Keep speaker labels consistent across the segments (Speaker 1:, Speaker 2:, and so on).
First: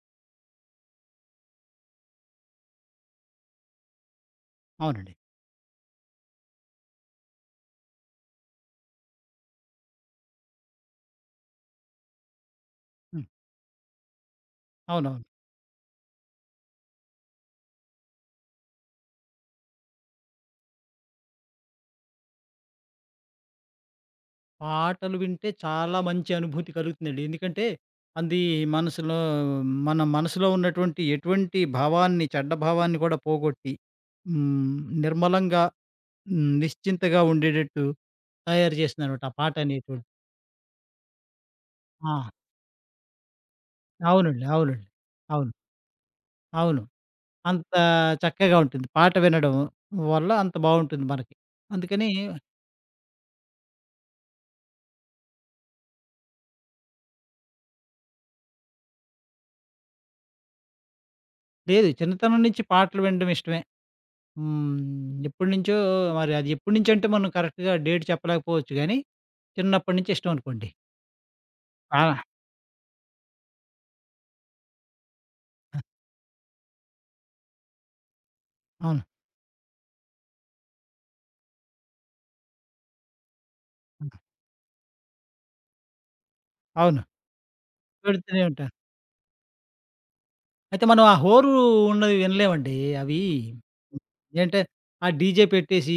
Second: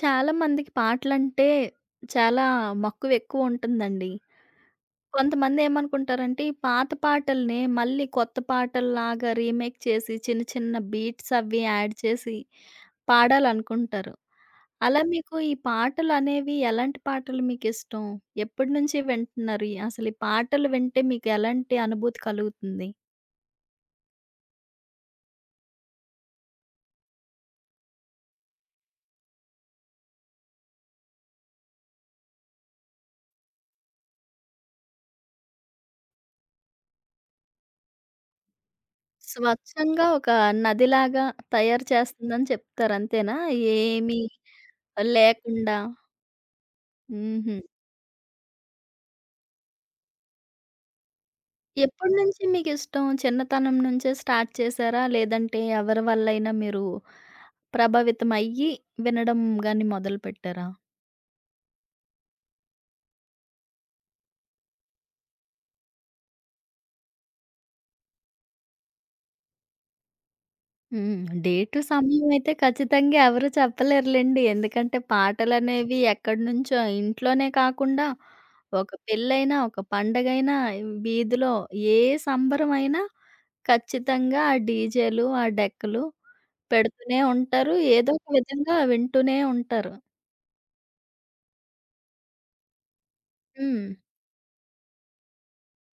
Speaker 1: చాలా మందికి పాటలంటే చాలా మక్కువెక్కువుంటుందండి.
Speaker 2: అవునండి.
Speaker 1: కొంతమందేమనుకుంటారంటే, ఈ పాత పాటల్నే మళ్ళీ కొత్త పాటల్లాగా రీమేక్ చేసి, చిన్న చిన్న బీట్స్ అవి యాడ్ చేసి
Speaker 2: హ్మ్.
Speaker 1: పాడాలనుకుంటారు. అలా
Speaker 2: అవునవును.
Speaker 1: మీకు ఈ పాటలనేవి ఎలాంటి పాటలు మీకిష్టం? ఎప్పటినుంచి వింటున్నారు? అసలు ఈ పాటలు వింటే మీకు ఎలాంటి అనుభూతి కలుగుతుంది?
Speaker 2: పాటలు వింటే చాలా మంచి అనుభూతి కలుగుతుందండి. ఎందుకంటే అది మనసులో మన మనసులో ఉన్నటువంటి ఎటువంటి భావాన్ని, చెడ్డ భావాన్ని కూడా పోగొట్టి హ్మ్. నిర్మలంగా నిశ్చింతగా ఉండేటట్టు తయారు చేస్తుందనమాట ఆ పాట అనేటువంటిది.
Speaker 1: స్వచ్ఛంగా ఒక నదిలాగా తయారు
Speaker 2: ఆ!
Speaker 1: చేస్తుందని చెప్తారు అంతేనా? ఏమీ
Speaker 2: అవునండి. అవునండి. అవును.
Speaker 1: లేకుండా?
Speaker 2: అవును.
Speaker 1: హుహు.
Speaker 2: అంత చక్కగా ఉంటుంది. పాట వినడం వల్ల అంత బావుంటుంది మనకి. అందుకని
Speaker 1: ఎప్పటి నుంచి మీకిష్టం? చిన్నతనం నుంచే స్టార్ట్ చేశారా? లేదంటే ఎవరి వల్లైనా మీరు ప్రభావితమయ్యి వినడం గాని మొదలుపెట్టారా?
Speaker 2: లేదు చిన్నతనం నుంచి పాటలు వినడం ఇష్టమే. హ్మ్. ఎప్పటినుంచో మరి అది ఎప్పటినుంచో అంటే మనం కరెక్ట్‌గా డేట్ చెప్పలేకపోవచ్చు గానీ, చిన్నప్పటి నుంచి ఇష్టం అనుకోండి.
Speaker 1: హ్మ్. డేటు,
Speaker 2: ఆ!
Speaker 1: సమయం అయితే ఖచ్చితంగా ఎవరు చెప్పలేరులెండి. ఎందుకంటే
Speaker 2: ఆ!
Speaker 1: పాటలనేవి ఎక్కడినుంచో ఇంట్లోనే కాకుండా ఒక
Speaker 2: అవును.
Speaker 1: పెళ్ళైనా, ఒక పండగైనా, వీధిలో ఏ సంబరమైనా ఖచ్చితంగా ఆ డీజేలు, ఆ డెక్కలు
Speaker 2: అవును.
Speaker 1: పెడుతూనే ఉంటారు. ఏదో ఒక
Speaker 2: పెడుతూనే ఉంటాను.
Speaker 1: విధంగా వింటూనే ఉంటారు.
Speaker 2: అయితే మనం ఆ హోరు ఉన్నవి వినలేమండి. అవి
Speaker 1: హ్మ్.
Speaker 2: ఏంటే ఆ డీజే పెట్టేసి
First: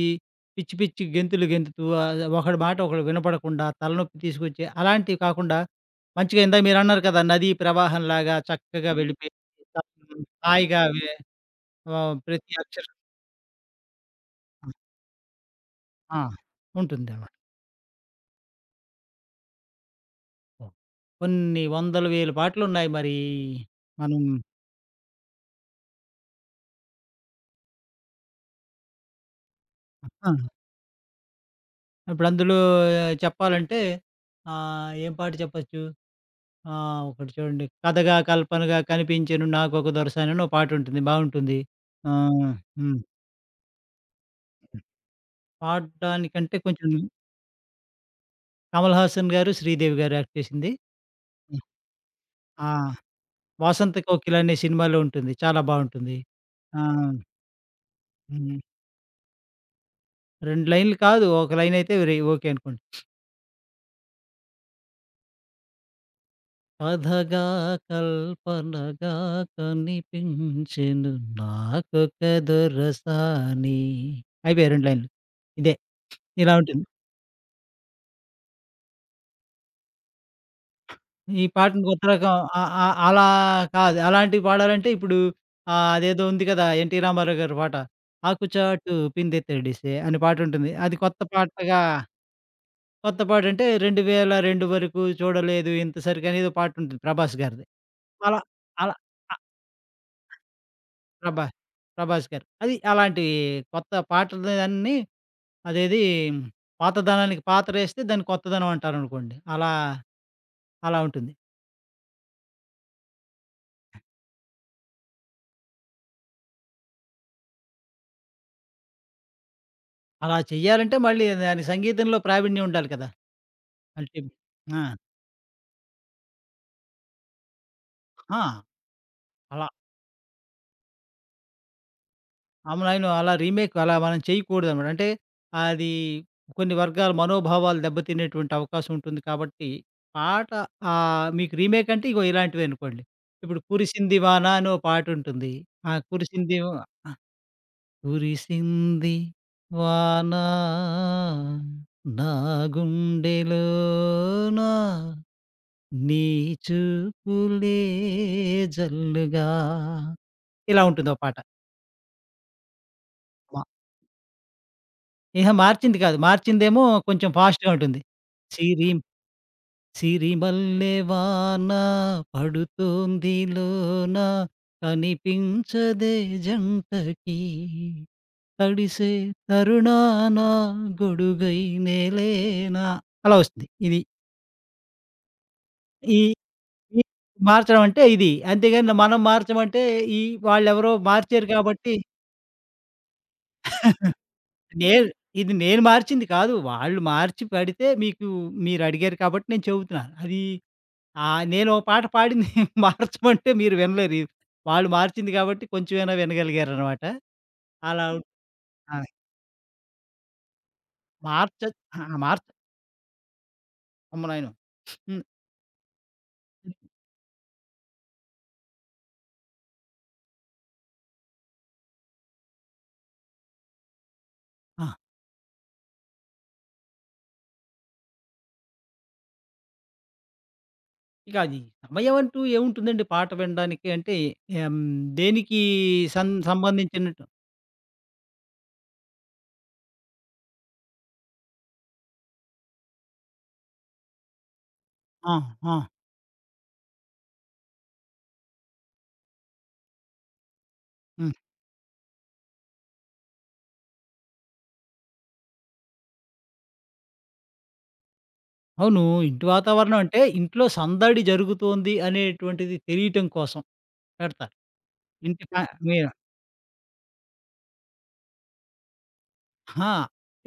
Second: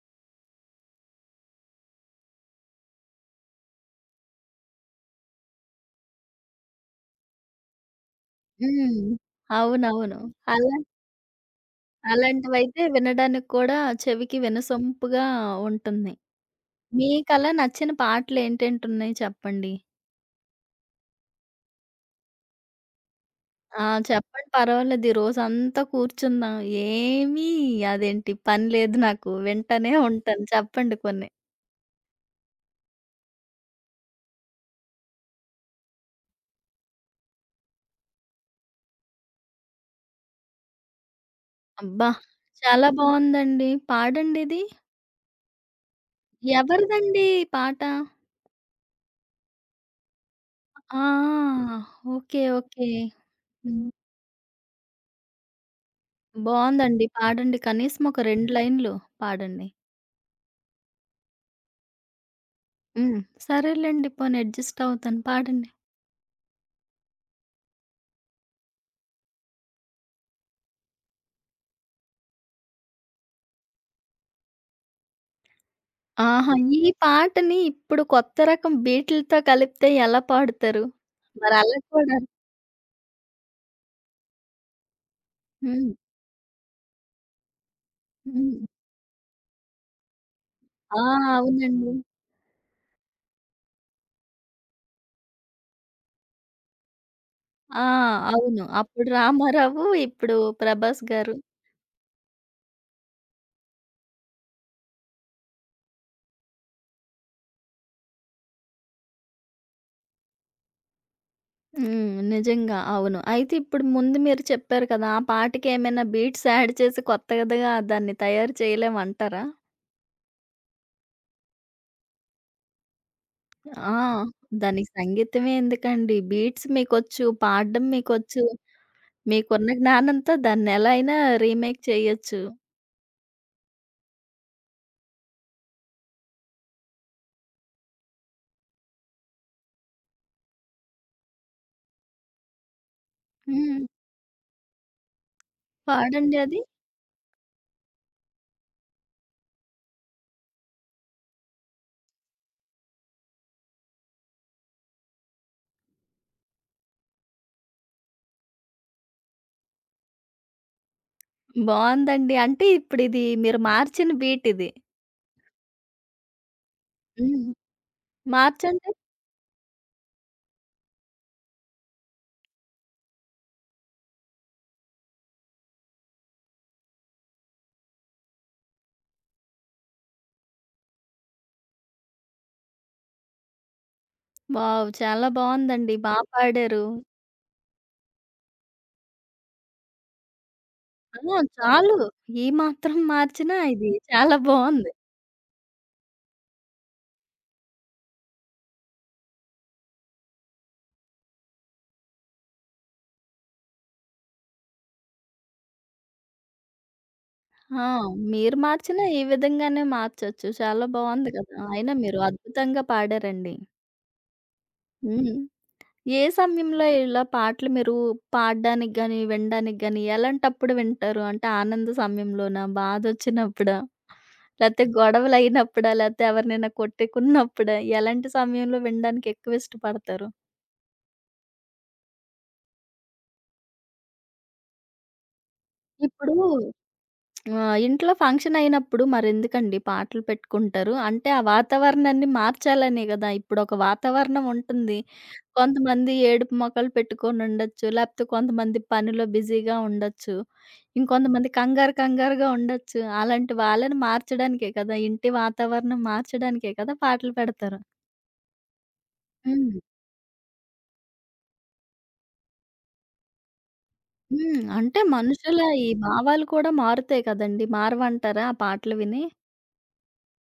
Speaker 2: పిచ్చి, పిచ్చి గెంతులు గెంతుతూ ఒకడి మాట ఒకడు వినపడకుండా తలనొప్పి తీసుకొచ్చే అలాంటివి కాకుండా మంచిగా ఇందాక మీరన్నారు కదా! నదీ ప్రవాహంలాగా చక్కగా
Speaker 1: హ్మ్.
Speaker 2: వెళ్ళిపోయి
Speaker 1: అవునవును. అలా
Speaker 2: హాయిగా ప్రతి
Speaker 1: అలాంటివైతే
Speaker 2: అక్షరం
Speaker 1: వినడానికి కూడా చెవికి వినసొంపుగా ఉంటుంది.
Speaker 2: ఆ! ఉంటుంది.
Speaker 1: మీకలా నచ్చిన పాటలేంటేంటున్నాయి చెప్పండి?
Speaker 2: ఓహ్! కొన్ని వందల, వేల పాటలున్నాయి మరి
Speaker 1: ఆ!
Speaker 2: మనం
Speaker 1: చెప్పండి పర్వాలేదు. ఈ రోజంతా కూర్చుందాం. ఏమీ అదేంటి పని లేదు నాకు. వింటనే
Speaker 2: ఆ!
Speaker 1: ఉంటాను. చెప్పండి కొన్ని.
Speaker 2: ఇప్పుడు అందులో చెప్పాలంటే ఏం పాట చెప్పొచ్చు? ఒకటి చూడండి 'కథగా కల్పనగా కనిపించెను నాకొక దొరసాని' అని ఒక పాటుంటుంది బావుంటుంది.
Speaker 1: అబ్బా!
Speaker 2: ఆహ్,
Speaker 1: చాలా
Speaker 2: హ్మ్.
Speaker 1: బావుందండి. పాడండి ఇది.
Speaker 2: పాడడానికంటే కొంచెం
Speaker 1: ఎవరిదండి ఈ పాట?
Speaker 2: కమల్ హాసన్ గారు, శ్రీదేవి గారు యాక్ట్ చేసింది. హ్మ్.
Speaker 1: ఆ! ఓకే.
Speaker 2: ఆ!
Speaker 1: ఓకే. హ్మ్.
Speaker 2: 'వాసంత కోకిల' అనే సినిమాలో ఉంటుంది. చాలా బావుంటుంది. ఆ!
Speaker 1: బావుందండి. పాడండి. కనీసం ఒక 2
Speaker 2: హ్మ్.
Speaker 1: లైన్లు పాడండి.
Speaker 2: 2 లైన్‌లు కాదు. ఒక లైనయితే ఓకే అనుకోండి.
Speaker 1: హ్మ్. సరేలెండి పోనీ అడ్జస్ట్ అవుతాను. పాడండి.
Speaker 2: కథగా కల్పనగా కనిపించెను నాకొక దొరసాని. అయిపోయాయి 2 లైన్‌లు. ఇదే.
Speaker 1: ఆహా!
Speaker 2: ఇలా
Speaker 1: ఈ
Speaker 2: ఉంటుంది.
Speaker 1: పాటని ఇప్పుడు కొత్త రకం బీట్‌లతో కలిపితే ఎలా పాడుతారు?
Speaker 2: ఈ
Speaker 1: మరలా
Speaker 2: పాటని కొత్త
Speaker 1: కూడా
Speaker 2: రకం అ అ అలా కాదు. అలాంటివి పాడాలంటే ఇప్పుడు
Speaker 1: హ్మ్.
Speaker 2: అదేదో ఉంది కదా! 'ఎన్టీ రామారావు' గారి పాట.
Speaker 1: హ్మ్.
Speaker 2: ఆకుచాటు పిందె తడిసె అనే పాటుంటుంది. అది
Speaker 1: ఆ!
Speaker 2: కొత్త పాటగా
Speaker 1: అవునండి.
Speaker 2: కొత్త పాటంటే 2002 వరకు చూడలేదు ఇంత సరికని ఏదో పాటుంటుంది 'ప్రభాస్' గారిది.
Speaker 1: ఆ!
Speaker 2: అలా
Speaker 1: అవును.
Speaker 2: అలా
Speaker 1: అప్పుడు రామారావు, ఇప్పుడు ప్రభాస్ గారు.
Speaker 2: ప్రభా 'ప్రభాస్' గారు. అది అలాంటి కొత్త పాటలన్నీ అదేది పాతదనానికి పాతరేస్తే దాన్ని కొత్తదనం అంటారనుకోండి. అలా, అలా ఉంటుంది.
Speaker 1: హ్మ్. నిజంగా. అవును. అయితే ఇప్పుడు ముందు మీరు చెప్పారు కదా! ఆ పాటకి ఏమైనా బీట్స్ యాడ్ చేసి కొత్తగా దాన్ని తయారు చేయలేమంటారా?
Speaker 2: అలా చేయాలంటే మళ్ళీ దాని సంగీతంలో ప్రావీణ్యం ఉండాలి కదా!
Speaker 1: ఆ!
Speaker 2: అంటే ఆ!
Speaker 1: దానికి సంగీతమే ఎందుకండి. బీట్స్ మీకొచ్చు, పాడడం
Speaker 2: ఆ!
Speaker 1: మీకొచ్చు.
Speaker 2: అలా
Speaker 1: మీకున్న జ్ఞానంతో దాన్నెలా అయినా రీమేక్ చేయొచ్చు.
Speaker 2: అవునవును. అలా రీమేక్ అలా మనం చేయకూడదనమాట. అంటే అది కొన్ని వర్గాల మనోభావాలు దెబ్బతినేటువంటి అవకాశం ఉంటుంది కాబట్టి పాట మీకు రీమేక్ అంటే ఇగో ఇలాంటివే అనుకోండి. ఇప్పుడు
Speaker 1: హ్మ్.
Speaker 2: 'కురిసింది వాన' అని ఓ పాటుంటుంది. ఆ
Speaker 1: పాడండి
Speaker 2: 'కురిసింది
Speaker 1: అది.
Speaker 2: వ' కురిసింది వాన నా గుండెలోన నీ చూపులే జల్లుగా ఇలా ఉంటుంది ఓ పాట.
Speaker 1: బావుందండి. అంటే ఇప్పుడిది మీరు
Speaker 2: మా
Speaker 1: మార్చిన బీట్ ఇది.
Speaker 2: ఇహ మార్చింది కాదు. మార్చిందేమో కొంచెం
Speaker 1: హ్మ్.
Speaker 2: ఫాస్ట్‌గా ఉంటుంది. సిరి
Speaker 1: మార్చండి.
Speaker 2: సిరిమల్లె వాన పడుతోంది లోన కనిపించదే జంటకి తడిసే తరుణాన గొడుగై నేలేనా అలా వస్తుంది. ఇది.
Speaker 1: వావ్! చాలా బావుందండి. బా
Speaker 2: ఈ
Speaker 1: పాడారు.
Speaker 2: ఈ మార్చడం అంటే ఇది. అంతేగాని మనం మార్చమంటే ఈ వాళ్ళెవరో
Speaker 1: ఆ!
Speaker 2: మార్చారు కాబట్టి
Speaker 1: చాలు. ఈ మాత్రం మార్చినా ఇది చాలా బావుంది.
Speaker 2: నేను ఇది నేను మార్చింది కాదు. వాళ్ళు మార్చి పడితే మీరడిగారు కాబట్టి నేను చెబుతున్నాను. నేను ఓ పాట పాడింది మార్చమంటే మీరు వినలేరు. ఇది వాళ్ళు మార్చింది కాబట్టి కొంచెమైనా వినగలిగారనమాట.
Speaker 1: ఆ!
Speaker 2: అలా ఉ
Speaker 1: మీరు
Speaker 2: ఆ!
Speaker 1: మార్చినా ఈ విధంగానే మార్చొచ్చు. చాలా బావుంది కదా!
Speaker 2: మార్చ
Speaker 1: అయినా
Speaker 2: ఆ!
Speaker 1: మీరు
Speaker 2: మార్చ
Speaker 1: అద్భుతంగా పాడారండి.
Speaker 2: అమ్మనాయనో! హ్మ్.
Speaker 1: హ్మ్. ఏ సమయంలో ఇలా పాటలు మీరు పాడడానికి గాని, వినడానికి గాని ఎలాంటప్పుడు వింటారు? అంటే ఆనంద సమయంలోనా? బాధొచ్చినప్పుడా?
Speaker 2: ఆ!
Speaker 1: లేతే గొడవలయినప్పుడా? లేతే ఎవరినైనా కొట్టుకున్నప్పుడా? ఎలాంటి సమయంలో వినడానికి ఎక్కువ ఇష్టపడతారు?
Speaker 2: ఇక అది సమయం అంటూ ఏముంటుందండి పాట వినడానికి అంటే ఎం దేనికి సం
Speaker 1: ఇప్పుడు
Speaker 2: సంబంధించినట్టు
Speaker 1: ఆ! ఇంట్లో ఫంక్షన్ అయినప్పుడు మరెందుకండి పాటలు పెట్టుకుంటారు. అంటే ఆ వాతావరణాన్ని మార్చాలనే గదా! ఇప్పుడొక వాతావరణం ఉంటుంది.
Speaker 2: ఆ! ఆ!
Speaker 1: కొంతమంది ఏడుపు మొఖాలు పెట్టుకొనుండొచ్చు. లేపోతే కొంతమంది పనిలో బిజీగా ఉండొచ్చు.
Speaker 2: హ్మ్.
Speaker 1: ఇంకొంతమంది కంగారు కంగారుగా ఉండొచ్చు. అలాంటి వాళ్ళని మార్చడానికే కదా! ఇంటి వాతావరణం మార్చడానికే కదా! పాటలు పెడతారు.
Speaker 2: అవును. ఇంటి
Speaker 1: హ్మ్.
Speaker 2: వాతావరణం అంటే ఇంట్లో సందడి జరుగుతోంది అనేటువంటిది తెలియటం కోసం పెడతారు.
Speaker 1: హ్మ్. అంటే
Speaker 2: ఇంటి ప
Speaker 1: మనుషుల ఈ
Speaker 2: మీరు
Speaker 1: భావాలు కూడా మారుతాయి కదండీ! మారవంటారా ఆ పాటలు విని?
Speaker 2: ఆ!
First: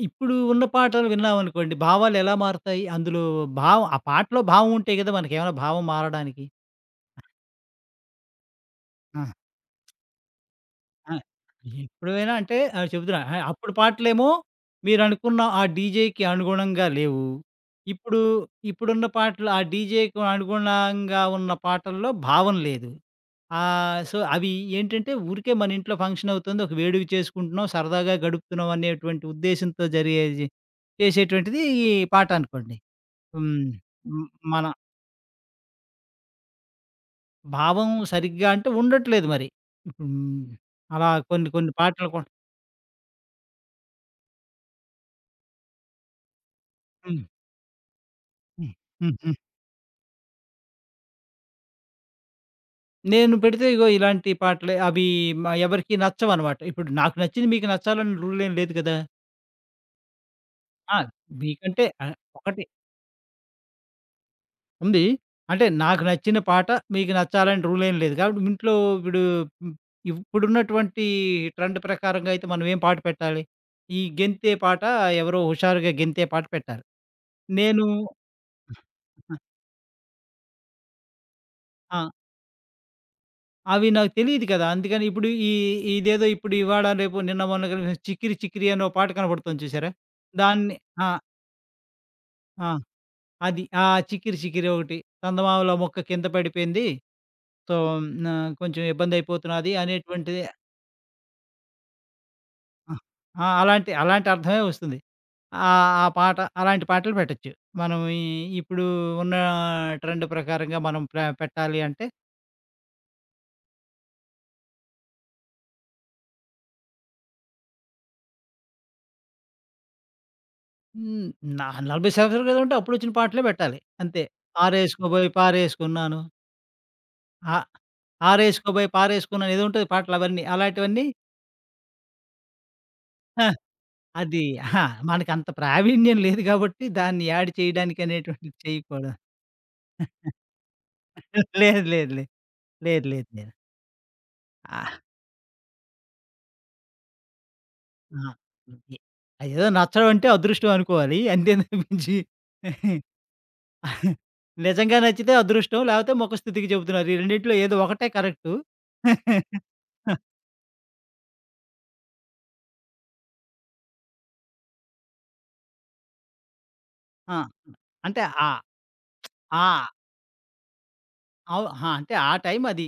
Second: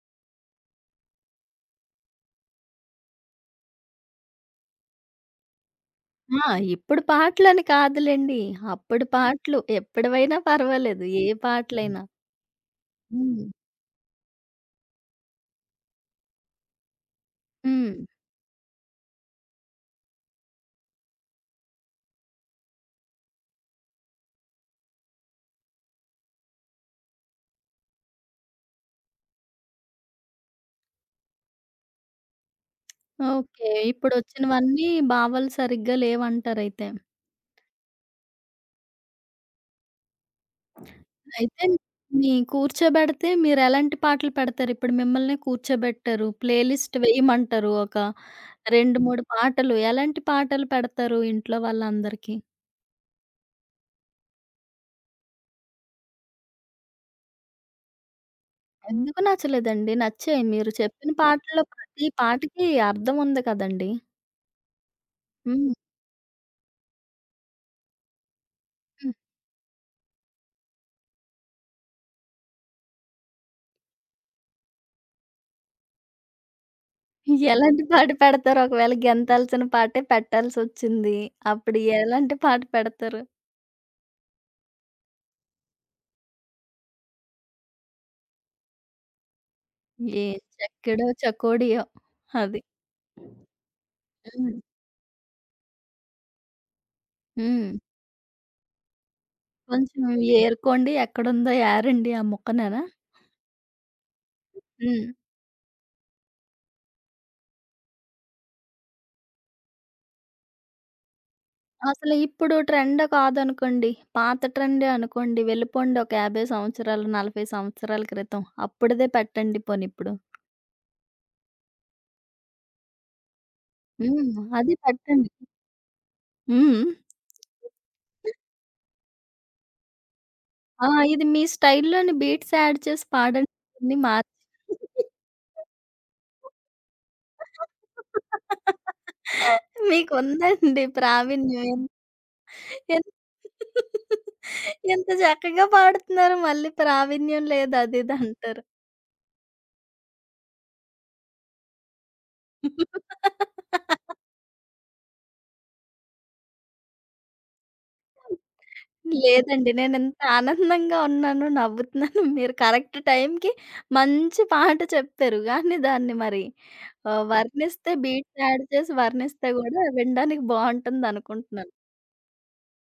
Speaker 2: ఇప్పుడు ఉన్న పాటలు విన్నామనుకోండి భావాలు ఎలా మారుతాయి? అందులో భావం ఆ పాటలో భావం ఉంటే కదా! మనకేమైనా భావం మారడానికి.
Speaker 1: ఆ! ఇప్పుడు పాటలని కాదులెండి. అప్పుడు
Speaker 2: ఆ!
Speaker 1: పాటలు ఎప్పటివైనా పర్వాలేదు.
Speaker 2: ఆ!
Speaker 1: ఏ హ్మ్. పాటలైనా.
Speaker 2: ఎప్పుడు పోయినా అంటే చెప్తున్నా.
Speaker 1: హ్మ్.
Speaker 2: అప్పుడు పాటలేమో మీరనుకున్న ఆ డీజేకి అనుగుణంగా లేవు.
Speaker 1: హ్మ్.
Speaker 2: ఇప్పుడు ఇప్పుడున్న పాటలు ఆ డీజేకి అనుగుణంగా ఉన్న పాటల్లో భావం లేదు. సో, అవి ఏంటంటే ఊరికే మన ఇంట్లో ఫంక్షన్ అవుతుంది. ఒక వేడుక చేసుకుంటున్నాం. సరదాగా గడుపుతున్నాం అనేటువంటి ఉద్దేశంతో జరిగేది ఈ పాట అనుకోండి. హ్మ్.
Speaker 1: ఓకే.
Speaker 2: హ్మ్. మన
Speaker 1: ఇప్పుడొచ్చినవన్నీ భావాలు సరిగ్గా లేవంటారయితే.
Speaker 2: భావం సరిగ్గా అంటే ఉండట్లేదు మరి. ఇప్పుడు హ్మ్. అలా కొన్ని
Speaker 1: అయితే
Speaker 2: కొన్ని పాటలు కూడా
Speaker 1: మీ కూర్చోబెడితే మీరెలాంటి పాటలు పెడతారు? ఇప్పుడు మిమ్మల్ని కూర్చోబెట్టారు. ప్లే లిస్ట్
Speaker 2: హ్మ్.
Speaker 1: వేయమంటారు. ఒక
Speaker 2: హ్మ్.
Speaker 1: 2,
Speaker 2: హ్మ్.
Speaker 1: 3
Speaker 2: హ్మ్.
Speaker 1: పాటలు. ఎలాంటి పాటలు పెడతారు ఇంట్లో వాళ్ళందరికీ?
Speaker 2: నేను పెడితే ఇగో ఇలాంటి పాటలే అవి ఎవరికీ నచ్చవనమాట. ఇప్పుడు నాకు నచ్చింది మీకు నచ్చాలని రూల్ ఏం లేదు కదా!
Speaker 1: ఎందుకు నచ్చలేదండి? నచ్చాయి. మీరు
Speaker 2: ఆ!
Speaker 1: చెప్పిన పాటల్లో
Speaker 2: మీకంటే
Speaker 1: ప్రతి
Speaker 2: ఒకటి
Speaker 1: పాటకి అర్థం ఉంది కదండీ!
Speaker 2: ఉంది. అంటే
Speaker 1: హ్మ్.
Speaker 2: నాకు నచ్చిన పాట మీకు నచ్చాలని రూల్ ఏం లేదు. కాబట్టి
Speaker 1: హ్మ్.
Speaker 2: ఇప్పుడు హ్మ్, ఇప్పుడున్నటువంటి ట్రెండ్ ప్రకారంగా అయితే మనం ఏం పాట పెట్టాలి? ఈ గెంతే పాట ఎవరో హుషారుగా గెంతే పాట పెట్టాలి.
Speaker 1: ఎలాంటి
Speaker 2: నేను
Speaker 1: పాట పెడతారు? ఒకవేళ గెంతాల్సిన పాటే పెట్టాల్సొచ్చింది. అప్పుడు
Speaker 2: ఆ!
Speaker 1: ఎలాంటి పాట పెడతారు?
Speaker 2: అవి నాకు తెలీదు కదా! అందుకని ఇప్పుడు ఈ ఇదేదో ఇప్పుడు ఇవాళ, రేపు, నిన్న, మొన్న కలిపి చిక్కిరి చిక్కిరి అనే ఓ పాట కనపడుతుంది చూసారా?
Speaker 1: ఏ
Speaker 2: దాన్ని
Speaker 1: చెక్కడో
Speaker 2: ఆ!
Speaker 1: చకోడియో అది.
Speaker 2: ఆ! అది. ఆ చికిరి
Speaker 1: హ్మ్.
Speaker 2: చికిరి ఒకటి. చందమామలో మొక్క కింద పడిపోయింది.
Speaker 1: హ్మ్.
Speaker 2: సో, నా కొంచెం ఇబ్బందయిపోతున్నది
Speaker 1: కొంచెం
Speaker 2: అనేటువంటిది
Speaker 1: ఏరుకోండి ఎక్కడుందో ఏరండి ఆ ముక్కనేనా?
Speaker 2: ఆహ్, ఆ! అలాంటి అలాంటి అర్థమే వస్తుంది.
Speaker 1: హ్మ్.
Speaker 2: ఆ పాట అలాంటి పాటలు పెట్టొచ్చు. మనం ఇప్పుడు ఉన్న ట్రెండ్ ప్రకారంగా మనం పెట్టాలి అంటే
Speaker 1: అసలు ఇప్పుడు ట్రెండ్ కాదనుకోండి. పాత ట్రెండే అనుకోండి. వెళ్ళిపోండి ఒక 50 సంవత్సరాలు, 40 సంవత్సరాల క్రితం. అప్పుడిదే పెట్టండి పోనీ ఇప్పుడు.
Speaker 2: హ్మ్. 40 సంవత్సరాల క్రితం అంటే అప్పుడొచ్చిన పాటలే పెట్టాలి. అంతే.
Speaker 1: హ్మ్. అది పెట్టండి.
Speaker 2: ఆరేసుకోబోయి పారేసుకున్నాను.
Speaker 1: హ్మ్.
Speaker 2: ఆ ఆరేసుకోబోయి పారేసుకున్నాను ఏదో ఉంటది పాటలు అవన్నీ.
Speaker 1: ఆ!
Speaker 2: అలాంటివన్నీ
Speaker 1: ఇది మీ స్టైల్‌లోని బీట్స్ యాడ్ చేసి పాడండి అన్ని మార్చి.
Speaker 2: అది అహా! మనకంత ప్రావీణ్యం లేదు గాబట్టి, దాన్ని యాడ్ చేయడానికి అనేటువంటిది చేయకూడదు.
Speaker 1: మీకుందండి ప్రావీణ్యం.
Speaker 2: లేదు. లేదు. లేదు. లేదు.
Speaker 1: ఎన్
Speaker 2: లేదు. లేదు. ఆహ్,
Speaker 1: ఎంత చక్కగా పాడుతున్నారు మళ్ళీ ప్రావీణ్యం లేదు అది ఇది
Speaker 2: ఆ!
Speaker 1: అంటారు.
Speaker 2: ఎ అదేదో నచ్చడం అంటే అదృష్టం అనుకోవాలి. అంతే తప్పించి నిజంగా నచ్చితే అదృష్టం. లేపోతే ముఖస్తుతికి చెబుతున్నారు. ఈ రెండిట్లో ఏదో ఒకటే కరెక్టు. ఆ!
Speaker 1: లేదండి. నేనింత ఆనందంగా ఉన్నాను, నవ్వుతున్నాను. మీరు కరెక్ట్ టైంకి మంచి పాట చెప్పారు. కానీ దాన్ని మరి వర్ణిస్తే
Speaker 2: అంటే
Speaker 1: బీట్స్
Speaker 2: ఆ!
Speaker 1: యాడ్ చేసి వర్ణిస్తే గూడా
Speaker 2: ఆ!
Speaker 1: వినడానికి
Speaker 2: అవ్
Speaker 1: బావుంటుందనుకుంటున్నాను.
Speaker 2: అహా! అంటే ఆ టైం అది.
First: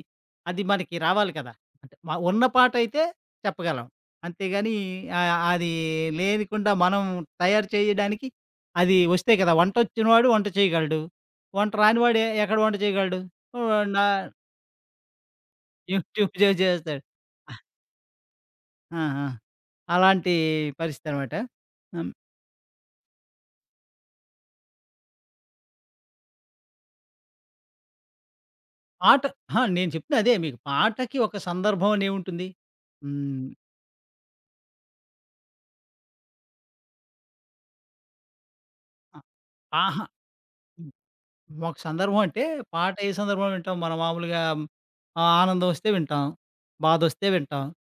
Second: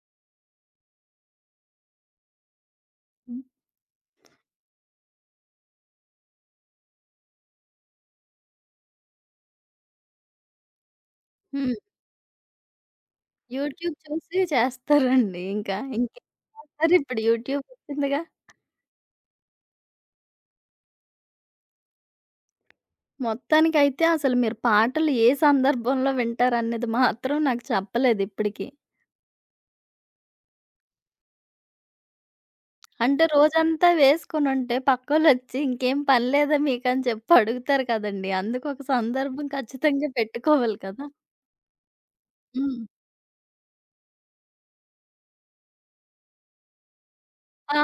Speaker 2: అది మనకి రావాలి కదా! అంటే ఉన్న పాటయితే
Speaker 1: హ్మ్.
Speaker 2: చెప్పగలం. అంతేగాని అది లేనికుండా మనం తయారు చేయడానికి అది వస్తే కదా! వంటొచ్చినవాడు వంట చేయగలడు. వంట
Speaker 1: హ్మ్.
Speaker 2: రానివాడు ఎక్కడ వంట చేయగలడు? ఆహ్,
Speaker 1: యూట్యూబ్
Speaker 2: నా
Speaker 1: చూసి చేస్తారండి ఇంకా. ఇంకేం
Speaker 2: యూట్యూబ్ చేస్తాడు.
Speaker 1: చేస్తారిప్పుడు యూట్యూబ్ వచ్చిందిగా.
Speaker 2: ఆ! ఆ! అలాంటి పరిస్థితనమాట. హ్మ్.
Speaker 1: మొత్తానికైతే అసలు మీరు పాటలు ఏ సందర్భంలో వింటారనేది మాత్రం నాకు చెప్పలేదు ఇప్పటికి.
Speaker 2: పాట అహా! నేను చెప్తుంది అదే మీకు. పాటకి ఒక సందర్భం అనేవుంటుంది.
Speaker 1: అంటే
Speaker 2: హ్మ్.
Speaker 1: రోజంతా వేసుకొనుంటే పక్కోళ్ళొచ్చి ఇంకేం పని లేదా మీకని చెప్పి అడుగుతారు కదండీ! అందుకొక
Speaker 2: ఆహ్,
Speaker 1: సందర్భం
Speaker 2: ఆహా!
Speaker 1: ఖచ్చితంగా పెట్టుకోవాలి కదా!
Speaker 2: మాకు సందర్భం అంటే,
Speaker 1: హ్మ్.
Speaker 2: పాట ఏ సందర్భంలో వింటాం. మనం మామూలుగా ఆ! ఆనందం వస్తే వింటాం. బాధొస్తే వింటాం.
Speaker 1: ఆ!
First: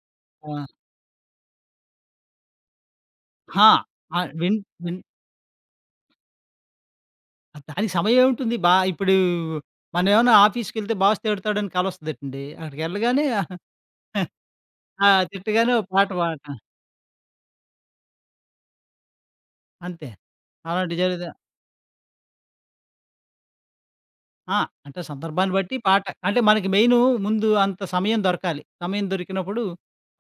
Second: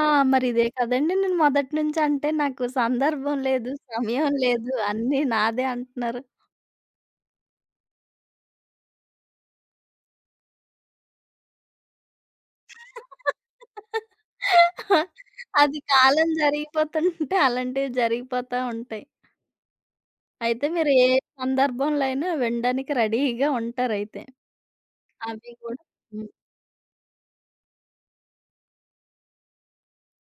Speaker 2: ఆ!
Speaker 1: మరిదే కదండీ నేను మొదటి నుంచి అంటే నాకు సందర్భం లేదు,
Speaker 2: ఆ! ఆ!
Speaker 1: సమయం
Speaker 2: విన్
Speaker 1: లేదు
Speaker 2: విన్
Speaker 1: అన్నీ నాదే అంటున్నారు.
Speaker 2: దానికి సమయం ఏముంటుంది. ఇప్పుడు మనమేమన్నా ఆఫీస్‌కెళ్తే బాస్ తిడతాడని కలొస్తదటండి. అక్కడికెళ్ళగానే ఆ! తిట్టగానే
Speaker 1: అది
Speaker 2: ఓ పాట
Speaker 1: కాలం
Speaker 2: పాడటం.
Speaker 1: జరిగిపోతుంటే అలాంటివి జరిగిపోతా ఉంటాయి.
Speaker 2: అంతే.
Speaker 1: అయితే మీరు
Speaker 2: అలాంటివి
Speaker 1: ఏ
Speaker 2: జరుగుతాయి.
Speaker 1: సందర్భంలో అయినా వినడానికి రెడీగా ఉంటారైతే.
Speaker 2: ఆ! అంటే
Speaker 1: అవి
Speaker 2: సందర్భాన్ని బట్టి
Speaker 1: కూడా
Speaker 2: పాట
Speaker 1: హ్మ్.
Speaker 2: అంటే మనకి మెయిను ముందు అంత సమయం దొరకాలి. సమయం దొరికినప్పుడు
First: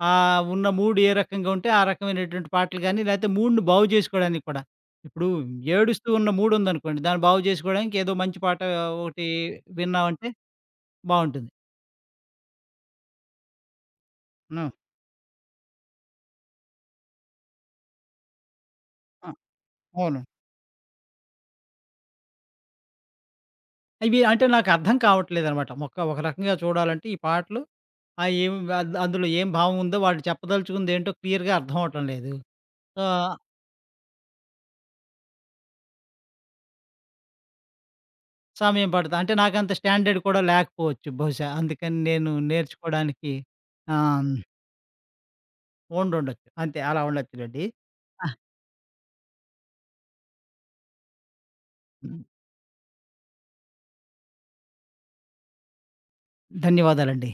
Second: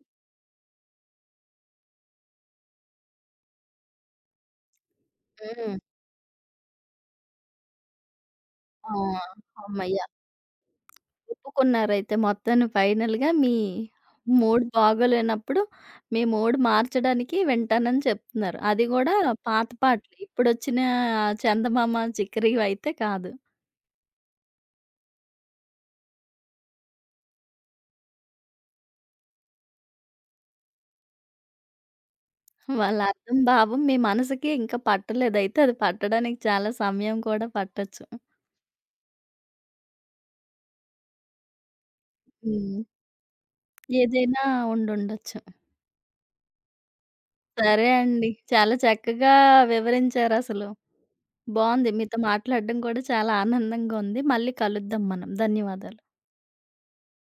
Speaker 2: ఉన్న మూడ్ ఏ రకంగా ఉంటే ఆ రకమైనటువంటి పాటలు గానీ, లేతే మూడ్‌ని బాగు జేసుకోడానికి కూడా. ఇప్పుడు
Speaker 1: హ్మ్.
Speaker 2: ఏడుస్తూ ఉన్న మూడుందనుకోండి, దాన్ని బాగు జేసుకోవడానికి ఏదో మంచి పాట
Speaker 1: ఆ!
Speaker 2: ఒకటి
Speaker 1: హమ్మయ్య!
Speaker 2: విన్నామంటే బావుంటుంది.
Speaker 1: ఒప్పుకున్నారైతే మొత్తాన్ని ఫైనల్‌గా మీ మూడ్
Speaker 2: హ్మ్.
Speaker 1: బాగోలేనప్పుడు మీ మూడ్ మార్చడానికి వింటానని చెప్తున్నారు. అది గూడా
Speaker 2: ఆ!
Speaker 1: పాత పాటలు.
Speaker 2: అవును.
Speaker 1: ఇప్పుడొచ్చిన 'చందమామ చిక్కిరి' ఇవైతే కాదు.
Speaker 2: ఇవి అంటే నాకర్థం కావట్లేదనమాట. ఒక ఒక రకంగా చూడాలంటే ఈ పాటలు ఆ ఏం అద్ అందులో ఏం భావం ఉందో వాళ్ళు చెప్పదలుచుకుందేంటో క్లియర్‌గా అర్థం అవ్వటం లేదు.
Speaker 1: వాళ్ళ
Speaker 2: సో
Speaker 1: అర్థం, భావం మీ మనసుకి ఇంకా పట్టలేదయితే. అది పట్టడానికి చాలా సమయం కూడా పట్టొచ్చు.
Speaker 2: సమయం పడతది. అంటే నాకంత స్టాండర్డ్ కూడా లేకపోవచ్చు బహుశా. అందుకని నేను
Speaker 1: హ్మ్.
Speaker 2: నేర్చుకోడానికి ఆహ్,
Speaker 1: ఏదైనా ఉండుండొచ్చు.
Speaker 2: ఉండుండొచ్చు. అంతే అలా ఉండొచ్చులెండి.
Speaker 1: సరే
Speaker 2: ఆ!
Speaker 1: అండి. చాలా చక్కగా వివరించారసలు. బావుంది. మీతో మాట్లాడడం కూడా చాలా ఆనందంగా ఉంది. మళ్ళీ కలుద్దాం మనం. ధన్యవాదాలు.
Speaker 2: ధన్యవాదాలండి.